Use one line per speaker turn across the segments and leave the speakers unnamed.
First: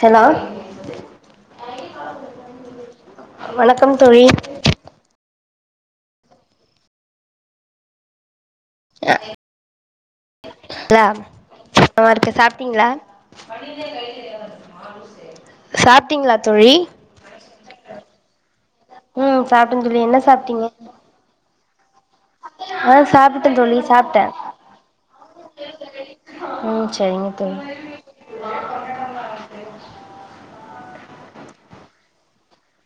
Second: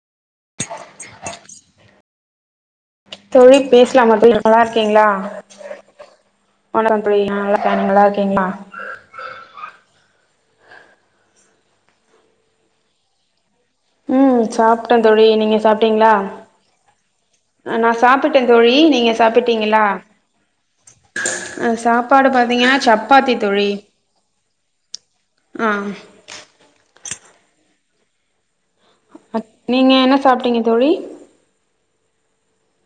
hello
தோழி பேசலாமா
தோழி
இப்ப நல்லாருக்கிங்ளா வணக்கம் தோழி நா நல்லாருக்க நீங்க நல்லாருக்கிங்ளா
அ [unintelligible] இருக்க சாப்ட்டிங்ளா
ம் சாப்ட்ட தோழி நீங்க சாப்ட்டிங்ளா
சாப்ட்டீங்களா தோழி
நா சாப்பிட்டே தோழி நீங்க
ம்
சாப்பிட்டிங்களா
சாப்ட்டேன் தோழி என்ன சாப்ட்டீங்க
ஆ சாப்பாடு பாத்திங்கனா
ஆ
சப்பாத்தி
சாப்ட்டே
தோழி
சாப்ட்டே
ஆ
ம் சரிங்க தோழி
நீங்க என்ன சாப்ட்டீங்க தோழி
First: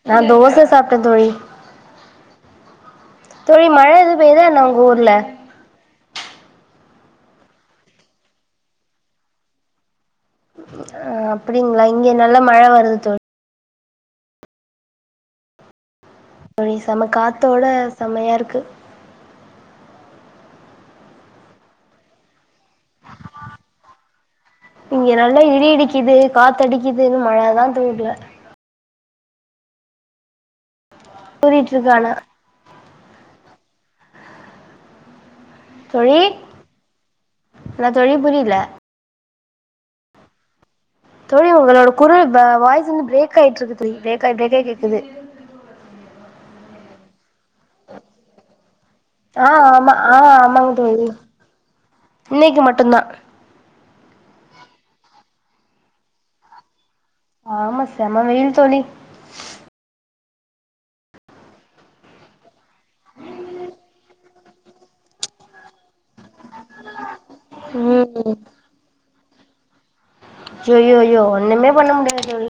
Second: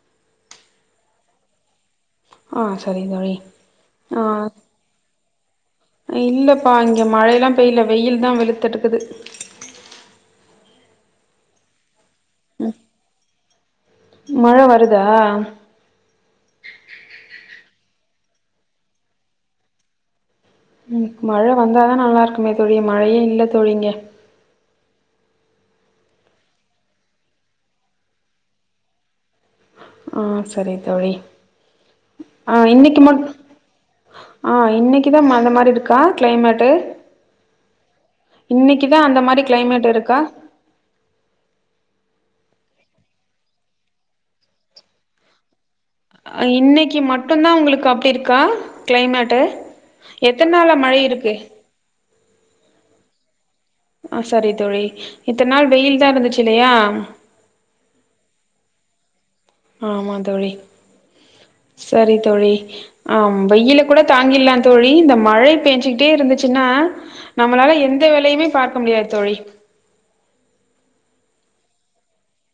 நா தோச சாப்ட்ட தோழி
ஆ சரி
தோழி மழ எது
ஆ
பெய்தா என்ன உங்க ஊர்ல
இல்லப்பா இங்க மழைலா பெய்ல வெய்யில்தா வெளுத்தெடுக்குது
ஆ அப்டிங்ளா இங்க நல்லா மழ வருது தோழி
மழ வருதா
தோழி செம காத்தோட செமையா இருக்கு
ம் மழ வந்தாதா நல்லாருக்குமே தோழி மழையே இல்ல தோழி இங்க
இங்க நல்லா இடி இடிக்குது காத்தடிக்குது இன்னு மழதா தூறுல
ஆ சரி தோழி
தூறிட்டு இருக்கு ஆனா
ஆ இன்னிக் ம ஆ இன்னிக்குதா ம மாரிருக்கா
தோழி
கிளைமேட்டு
என்ன தோழி புரியல
இன்னைக்குதா அந்த மாரி கிளைமேட் இருக்கா
தோழி உங்களோட குரல் வா வாய்ஸ் வந்து பிரேக் ஆயிட்டு இருக்கு தோழி பிரேக் ஆயி பிரேக் ஆயி கேக்குது
அ இன்னைக்கி மட் டுந்தா உங்களுக்கு அப்டி இருக்கா கிளைமேட்
ஆ ஆமா ஆ ஆமாங்க
எத்தன்நாளா மழை
தோழி
இருக்கு
இன்னைக்கு மட்டுந்தா
ஆ சரி தோழி இத்தன நாள் வெயில்தா இருந்துச்சு இல்லையா
ஆமா செம வெயில் தோழி
ஆமா தோழி சரி தோழி ஆ வெயில கூட தங்கிட்லா தோழி இந்த மழை பேஞ்சுக்கிட்டே இருந்து ச்சினா நம்மளால எந்த
ம்
வேலையுமே பாக்க முடியாது தோழி
ஐய்யோயோ ஒன்னுமே பண்ண முடியாது தோழி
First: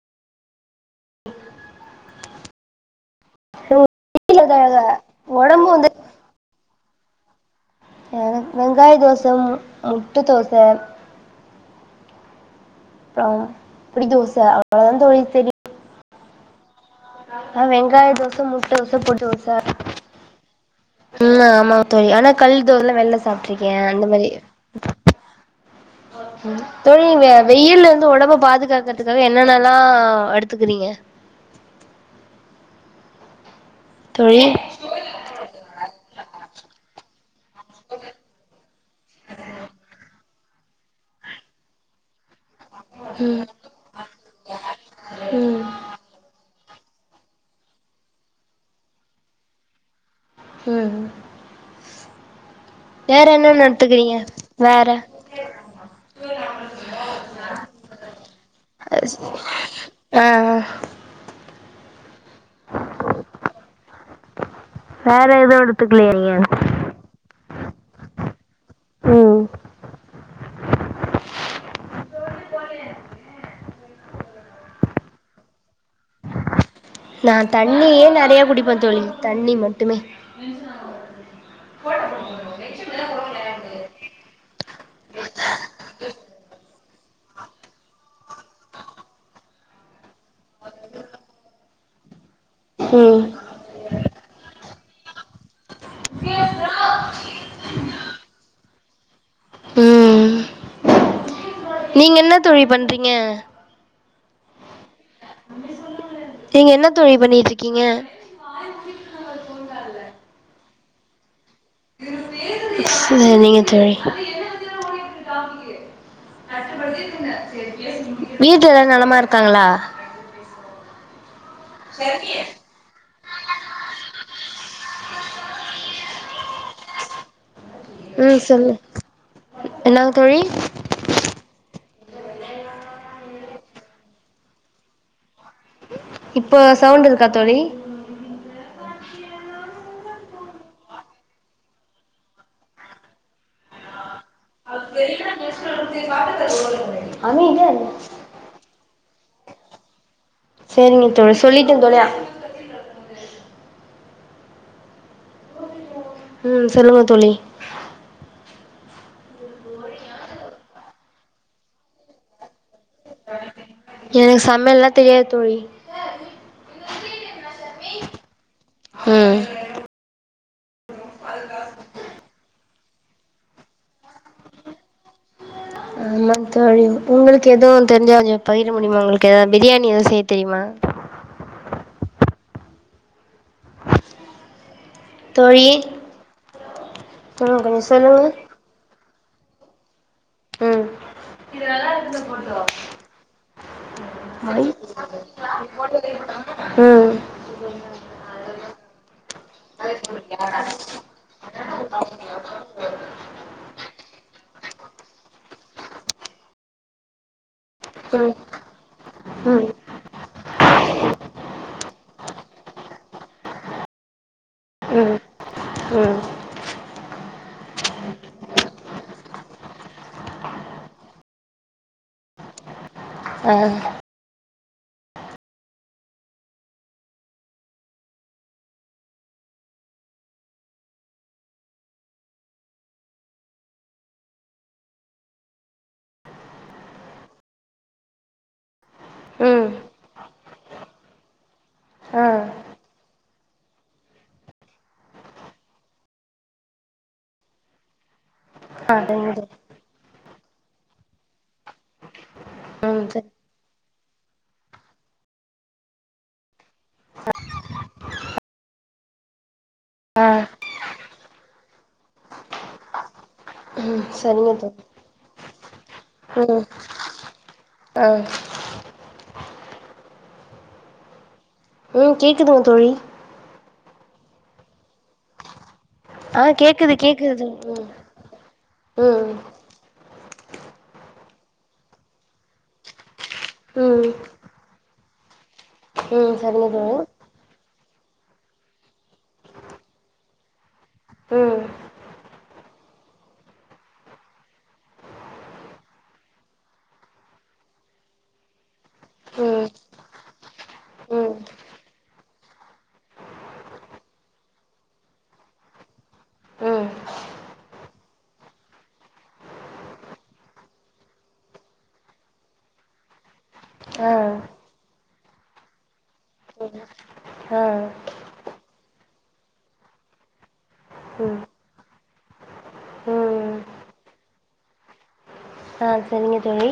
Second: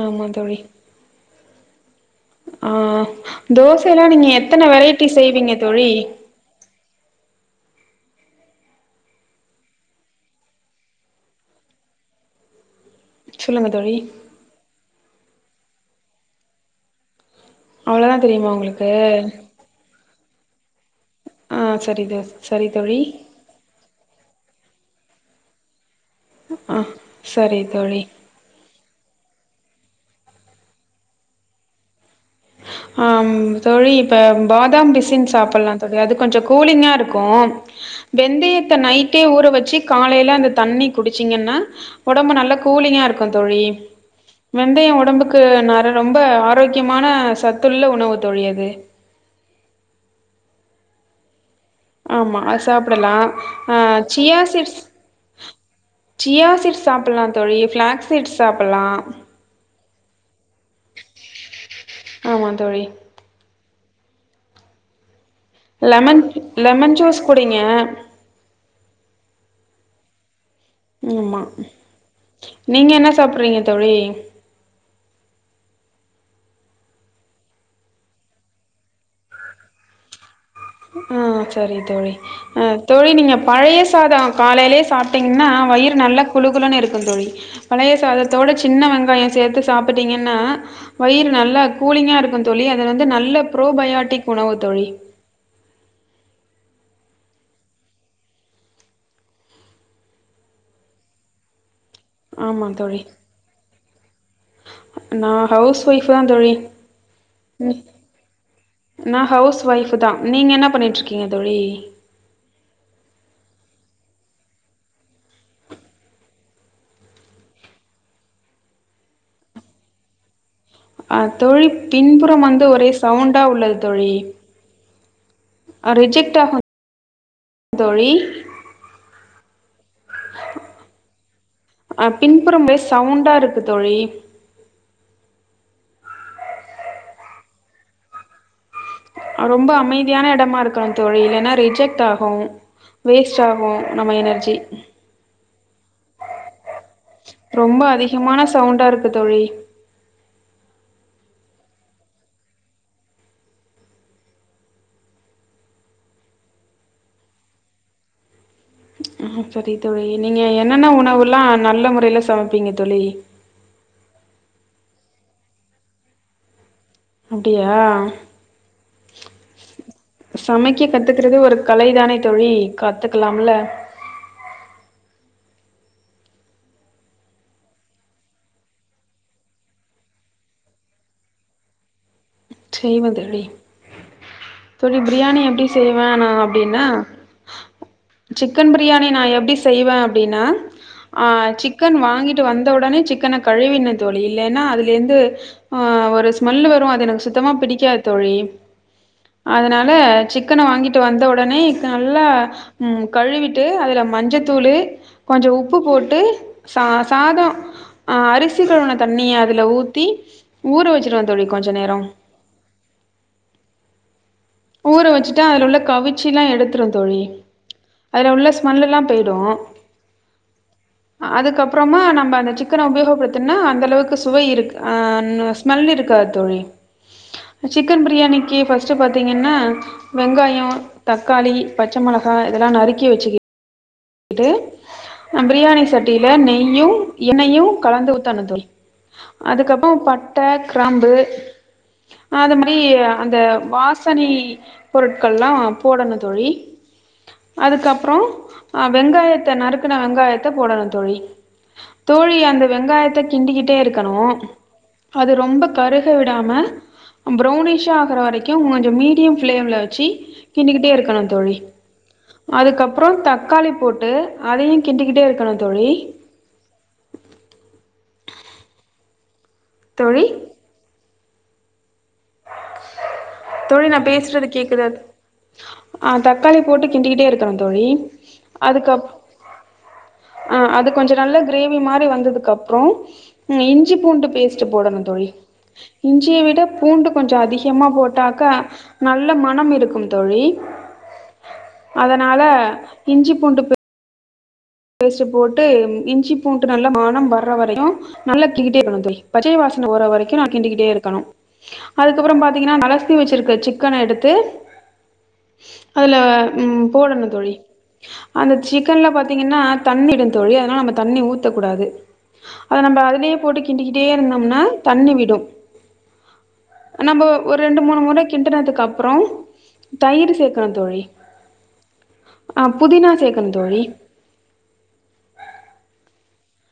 ஆமா தோழி ஆஹ் தோசையல்லா நீங்க எத்தன
தோழி
வெரைட்டி செய்வீங்க
ஒடம்பு
தோழி
வந்து ஏ வெங்காய தோச மு முட்ட தோச அ
சொல்லுங்க தோழி
புடி தோச அவ்ளோதா தோழி தெரியு ஆஹ் வெங்காய
அவ்ளோதா
தோச
தெரியுமா
முட்ட
உங்களுக்கு
தோச பொடி தோச உம்
ஆ
ஆமா
சரி
தோழி
தோ
ஆனா கல்
சரி
தோச
தோழி
வெள்ல சாப்ட்ருக்கே அந்த மாரி
ஆ
தோழி இந்த
சரி தோழி
வெயில்லருந்து ஒடம்ப பாதுகாக்கறதுக்காக என்னன்னலா ல்லா எடுத்துக்குறீங்க
ஆம் தோழி இப்ப பாதாம் பிசின் சாப்பல்லா தோழி அது கொஞ்சோ கூலிங்காருக்கு வெந்தயத்தை நைட்டே ஊற வச்சு காலையில அந் தண்ணி குடிச்சிங்கன்னா ஒடம்பு நல்லா கூலிங்கா இருக்கு
ம்
தோழி வெந்தயோ ஒடம்புக்கு
ம்
நற ரொம்ப ஆரோக்கியமான சத் த்துள்ள உணவு தோழி அது
உம்
ஆமா அது சாப்புடல்லா அ
எடுத்துக்கிறீங்க
சியா சீட்ஸ்
வேற
சியா சீட்ஸ் சாப்புல்லா தோழி பிளாக்ஸ் சீட்ஸ் சாப்புல்லா
ஆ
ஆமா தோழி
வேற எதுவு எடுத்துக்கலையா
லெமன்
நீங்க
லெமன் ஜூஸ் குடிங்க
உம்
ஆமா நீங்க என்ன சாப்பிறீங்க தோழி
நான் தண்ணியே நெறய குடிப்பே தோழி தண்ணி மட்டுமே
ஆ செரி தோழி ஆ தோழி நீங்க பழைய சாதம் காலயிலயே சாப்பிட்டீங்கன்னா வயிறு நல்ல குழுகுலன்னு இருக் இருக்கும் தோழி பழைய சாதத்தோடு சின்ன வெங்காயோ சேத்து சாப்பிட்டீங்கன்னா வயிறு நல்லா கூலிங்காருக்கு தோழி அது வந்து
ம்
நல்ல ப்ரோபயாட்டிக் உணவு தோழி
ம் நீங்க என்ன தோழி பண்றீங்க
நா ஹவுஸ் வைஃப் தா தோழி
நீங்க என்ன தோழி பண்ணிட்ருக்கீங்க
நா ஹவுஸ் வைஃப் தா நீங்க என்ன பண்ணிட்டு இருக்கீங்க தோழி
செரி தோழி வீட்ல எல்லா நலமா இருக்காங்களா
தோழி பின்புறம் வந்து ஒரே சவுண்டா உள்ளது தோழி அ ரிஜெக்டாகு
உம் சொல்லு என்னங்க தோழி
அ பின்புறம்பு சவுண்டா இருக்கு தோழி
இப்போ சவுண்ட் இருக்கா தோழி
ரொம்ப அமைதியான எடமா இருக்கனு தோழி இல்லன்னா ரிஜெக்ட் ஆகு வேஸ்ட் ஆகு நம்ம எனர்
அமைதியா‌ இருங்க
ரொம்ப அதிகமான சவுண்டா இருக்கு தோழி
செரிங்க தோழி சொல்லிட்டே தோழி ஆ உம் சொல்லுங்க தோழி
உஹ்ம் செரி தோழி நீங்க என்னென்ன உணவுல்லா நல்ல முறையில சமப்பீங்க
எனக்கு சமையல்ல தெரியாது தோழி
அப்டியா
ம்
சமைக் ங்கெ கத்துக்குறது ஒரு கலைதானே தோழி கத்துக்கலாம்ல
ஆமா தோழி உங்களுக்கு எதுவு தெரிஞ்சா கொஞ்சொ பகிர முடியுமா உங்களுக்கு பிரியாணி எதவு செய்ய தெரியுமா
செய்வ தோழி தோழி பிரியாணி எப்டி
தோழி
செய்வே நா அப்டின்னா
ம் கொஞ்சோ சொல்லுங்க
சிக்கன் பிரியாணி நா எப்டி செய்வே அப் டினா
ம்
ஆ சிக்கன் வாங்கிட்டு வந்த ஒடனே சிக்கனா கழுவினொ தோழி இல்லேன்னா
ம்
அதுலருந்து ஒரு ஸ்மெல் வரு அது எனக்கு சுத்
ம்
பிடிக்காது தோழி அதனால சிக்கன வாங்கிட்டு வந்த ஒடனே நல்லா கழுவிட்டு அதுல மஞ்ச தூ ளு கொஞ்சொ உப்பு போட்டு ச சாதொ அஹ் அரிசி கழுவுன தண்ணிய அதுல
ம்
ஊத்தி ஊற வச்சிருவே தோழி கொஞ்ச நேரொ
ம்
ஊற
ம்
வச்சுட்டு அதுல உள்ள கவிச்சு எல்லா எடுத்துருவ தோழி அதுல உள்ள ஸ்மெல் எல்லா போய்டு அதுக்கப்பறமா நம்ம அந்த சிக்கன உபயோக
ஆ
படுத்துன்னா அந்த அளவுக்கு சுவை இருக் ஆஹ் னுவ ஸ்மெல் இருக்காது தோழி சிக்கன் பிரியாணிக்கு ஃபஸ்ட்டு பாத் தீங்கன்னா வெங்காயோ தக்காளி பச்ச மெளகா இதெல்லா நறுக்கி வெச்சுக் கிட்டு பிரியாணி சட்டில நெய்யு எண்ணெய்யு கலந்து ஊத்தனு தோழி
ம்
அதுக்கப்பறோ பட்ட கிராம்பு
ஆ
அது மாயி அந்த வாசனை பொருட்கள்லா போடனு தோழி அதுக்கப்றோ ஆஹ்
ஆ சரிங்க தோழி
வெங்காயத்த நறுக்குன வெங்காய த போடணு தோழி தோழியா அந்த
ம்
வெங்காயத்த
சரி
கிண்டிகிட்டே இருக் கணு அது ரொம்ப கருக விடாம ப்ரௌனிஷா க்கற வரைக்கு கொஞ்சோ மீடியம் ஃபிளேம்ல வச்சி
ஆ
கிண்டிகிட்டே இருக்கணு தோழி அதுக்கப்றோ தக் காளி
ம்
போட்டு
சரிங்க தோழி
அதையு கிண்டிகிட்டே இருக்கணு தோழி
அ
தோழி
ம் கேக்குதுங்க தோழி
தோழி நா பேசுறது கேக்குதா ஆ தக்காளி போட்டு கிண்டிகிட்டே இருக்கணு தோழி அதுக்கப்பு
ம்
ஆ அது கொஞ்சோ நல்ல கிரேவி மாதிரி வந்ததுக்கு அப்றோ ம் இஞ்சி பூண்டு பேஸ்ட்ட போடணு தோழி
ம்
இஞ்சிய
ம்
விட
சரிங்க தோழி
பூண்டு அதிகமா போட்டாக்கா நல்ல மணம் இருக்கும் தோழி
ம்
அதனால இஞ்சி பூண்டு பே பேஸ்ட் போட்டு இஞ்சி பூண்டு நல்லா மணம் வர்ற வரைக்கும் நல்லா கிண்டிடே இருக்கணு தோழி
ம்
பச்சை வாசனை போற வரைக்கு நா கிண்டிகிட்டே இருக்கணு அதுக்கப்றோ பாத்தீங்கன்னா அலசி வச்சிருக்க சிக்கன எடுத்து அதுல
ம் ம்
போடணு தோழி அந்த சிக்கன்ல பாத்தீ பாத்தீங்கன்னா தண்ணி விடு தோழி அதனால தண்ணி ஊத்தக்கூடாது அத நம்ப அதலே போட்டு கிண்டிகிட்டே
ஆ
இருந்தோம்னா தண்ணி விடு நம்ப ஒரு
ஆ
ரெண்டு மூணு முற கிட்டுனதுக்கு அப்றோ தயிர் சேக்கணு தோழி
ம்
ஆ புதினா சேக்கணு
ம்
தோழி
ஆ செரிங்க தோழி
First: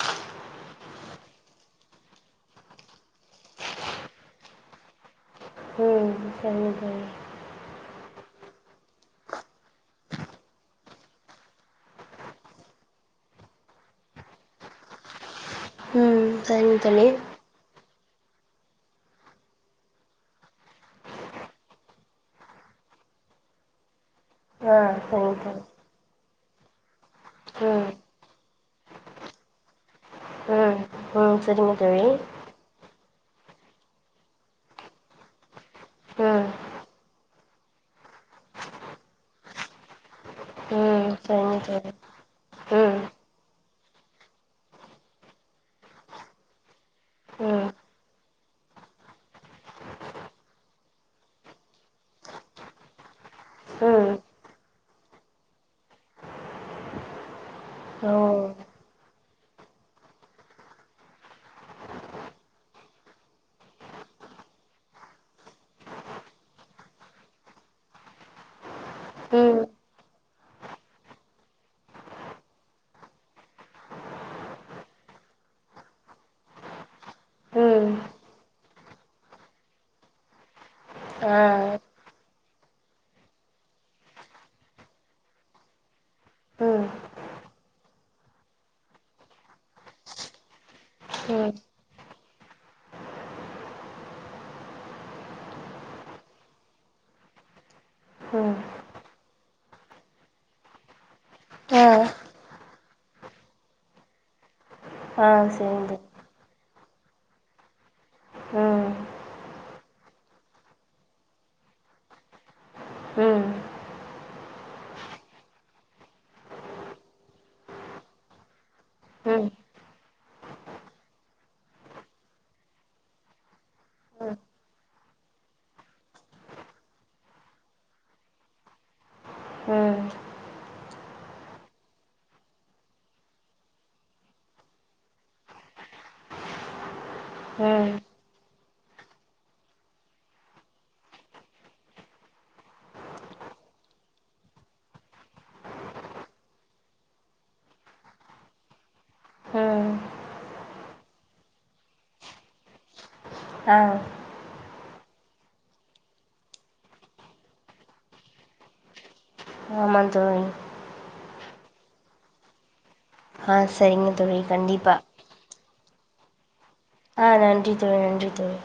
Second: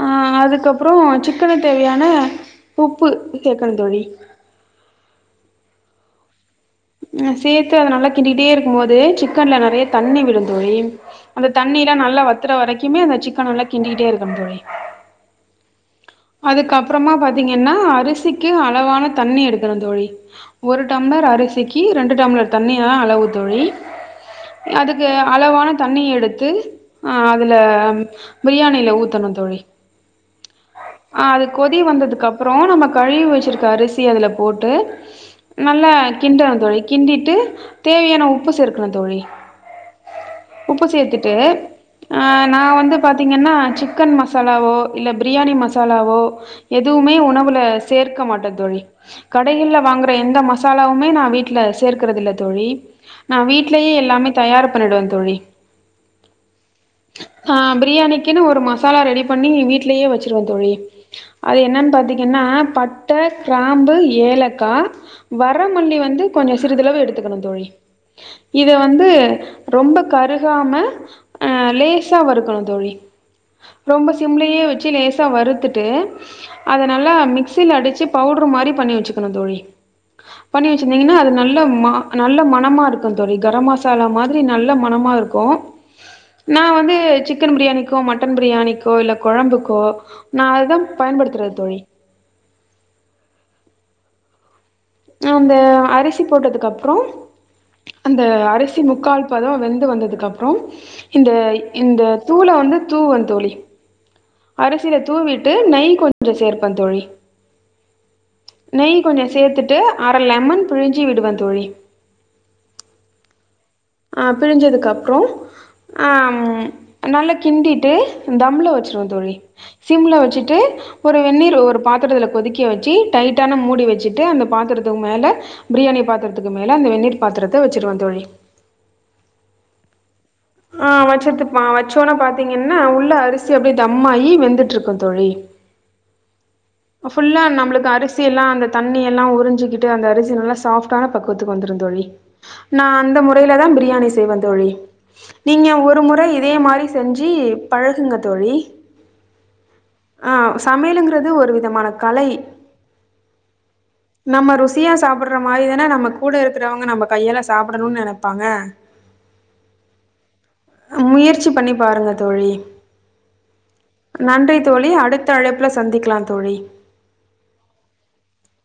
ஆ அதுக்கப்பறோ சிக்கன தேவ்யான உப்பு சேக்கனு தோழி
ம் சரிங்க தோழி
ம் சேத்து அத நல்ல கிண்டிட்டே இருக்கும்போது சிக்கன்ல நறைய தண்ணி விடும் தோழி அந்த தண்ணில்லா நல்லா வத்துற வரக்குமே அந்த சிக்கன் நல்லா கிண்டிட்டே இருக்கணு தோழி
ம் சரிங்க தோழி
அதுக்கப்புறமா பாத்தீங்கன்னா அரிசிக்கும் அளவான தண்ணி எடுக்கணு தோழி ஒரு டம்ளர் அரிசிக்கு ரெண்டு டம்ளர் தண்ணி தா அளவுத் தோழி
ஆ
அதுக்கு
சரிங்க தோழி
அளவான தண்ணி எடுத்து அ அதுல
ம்
பிரியாணில ஊத்தணு தோழி
ம்
ஆ
ம்
அது
சரிங்க
கொதி
தோழி
வந்ததுக்கு அப்புறோ நம்பக் கழுவி வச்சிருக்க அரிசிய அதுல போட்டு நல்லா
ம்
கிண்டணு தோழி கிண்டிட்டு தேவையான உப்பு சேர்க்கணு தோழி உப்பு
ம்
சேர்த்துட்டு
சரிங்க தோழி
அ நா வந்து
ம்
பா்த்தீங்கன்னா சிக்கன் மசாலாவோ இல்ல பிர் பிரியாணி மசாலாவோ எதுவுமே உணவுல
ம்
சேர்க்க மாட்ட தோழி கடைகள்ல வாங்குற எந்த மசாலாவுமே நா வீட்டுல சேர்க்குறது இல்ல தோழி நா வீட்லயே
ம்
எல்லாமே தயார் பண்ணடுவ தோழி ஹா
ஓ
பிரியாணிக்குன்னு ஒரு மசாலா ரெடி பண்ணி வீட்லயே வச் சிருவ தோழி அது என்ன பாத்தீங்கன்னா பட்ட கிராம்பு ஏலக்கா வரமல்லி வந்து கொஞ்சோ சிறிதளவு எடுத்துக்கணு தோழி இது இத வந்து
ம்
ரொம்ப கருகாம லேசா வறுக்கணு தோழி ரொம்ப சிம்ளயே வச்சு லேஸ் தா வருத்துட்டு அத நல்லா மிக்சில
ம்
அடிச்சு பவுட்ரு மாரி பண்ணி வச்சுக்கணு தோழி பண்ணி வச்சிருந்தீங்னா அது
ஆ
நல்ல மா நல்ல ம மணமா இருக்கு தோழி கரம் மசாலா மாத்ரி நல்ல மணமா இருக்கு நா
ம்
வந்து சிக்கன் பிரியாணிக்கோ மட்டன் பிரியாணிக்கோ இல்ல கொழம்புக்கோ நா அததா
ம்
பயன்படுத்துறத் தோழி அந்த அரிசி போட்டதுக்கு அப்றோ அந்த
ம்
அரிசி முக்கால் பதோ வெந்து வந்ததுக்கு அப்றோ இந்த
ஆ
இந்த தூள வந்து தூவே தோழி அரிசியில
ஆ
தூவிட்டு நெய்
சேரிங்க
கொஞ்சோ சேர் ப்பே தோழி
ம்
நெய் கொஞ்சோ சேத்துட்டு அர லெமன் பிழிஞ்சி விடுவே தோழி
ம்
அ பிழிஞ்சதுக்கப்புறோ அ ம் நல்லா கிண்டிட்டு தம்ல வச்சிருவோ தோழி
ம்
சிம்ல வச்சுட்டு ஒரு வெந்நீர் ஒரு பாத்திரத்துல கொதிக்க வெச்சு டைட்டான மூடி வச்சுட்டு அந்த பாத்திரத்துக் மேல ப்ரியாணி பாத்தரத்துக்கு மேல அந்த வெந்நீர் பாத்திரத்த வச்சிருவே தோழி
ம்
அ வச்சுட்டுருப்பா வச்சோனே பாத்தீங்கன்னா உள்ள அரிசி அப்டே தம்மாயி வெந்துட்டுருக்கு தோழி ஃபுல்லா நம்ப்ளுக்கு
ம்
அரிசி எல்லா அந்த தண்ணி எல்லா உறிஞ்சுக்கிட்டு அந்த அரிசி நல்லா சாஃப்டான பக்குவத்துக்கு வந்துரு தோழி நா அந்த முறையில தா பிரியாணி செய்வே தோழி நீங்க ஒரு முறை இதே மாரி செஞ்சி பழகுங்க தோழி
ம்
அ சமையலுங்க இது அது ஒரு விதமான கலை
ஆ
நம்ம ருசியா சாப் சாப்புட்ற மாரி தான நம்ம கூட இருக்கிறவங்க நம்ம கையால்ல சாப்புடணுன் நெனப்பாங்க
ஆமாங் தோழி
சி பண்ணி பாருங்க தோழி
ஆ சரிங்க
நன்றி தோழி
கண்டிப்பா
அடுத்த அழைப்ல சந் சந்திக்லா தோழி
அ நன்றி தோழி நன்றி தோழி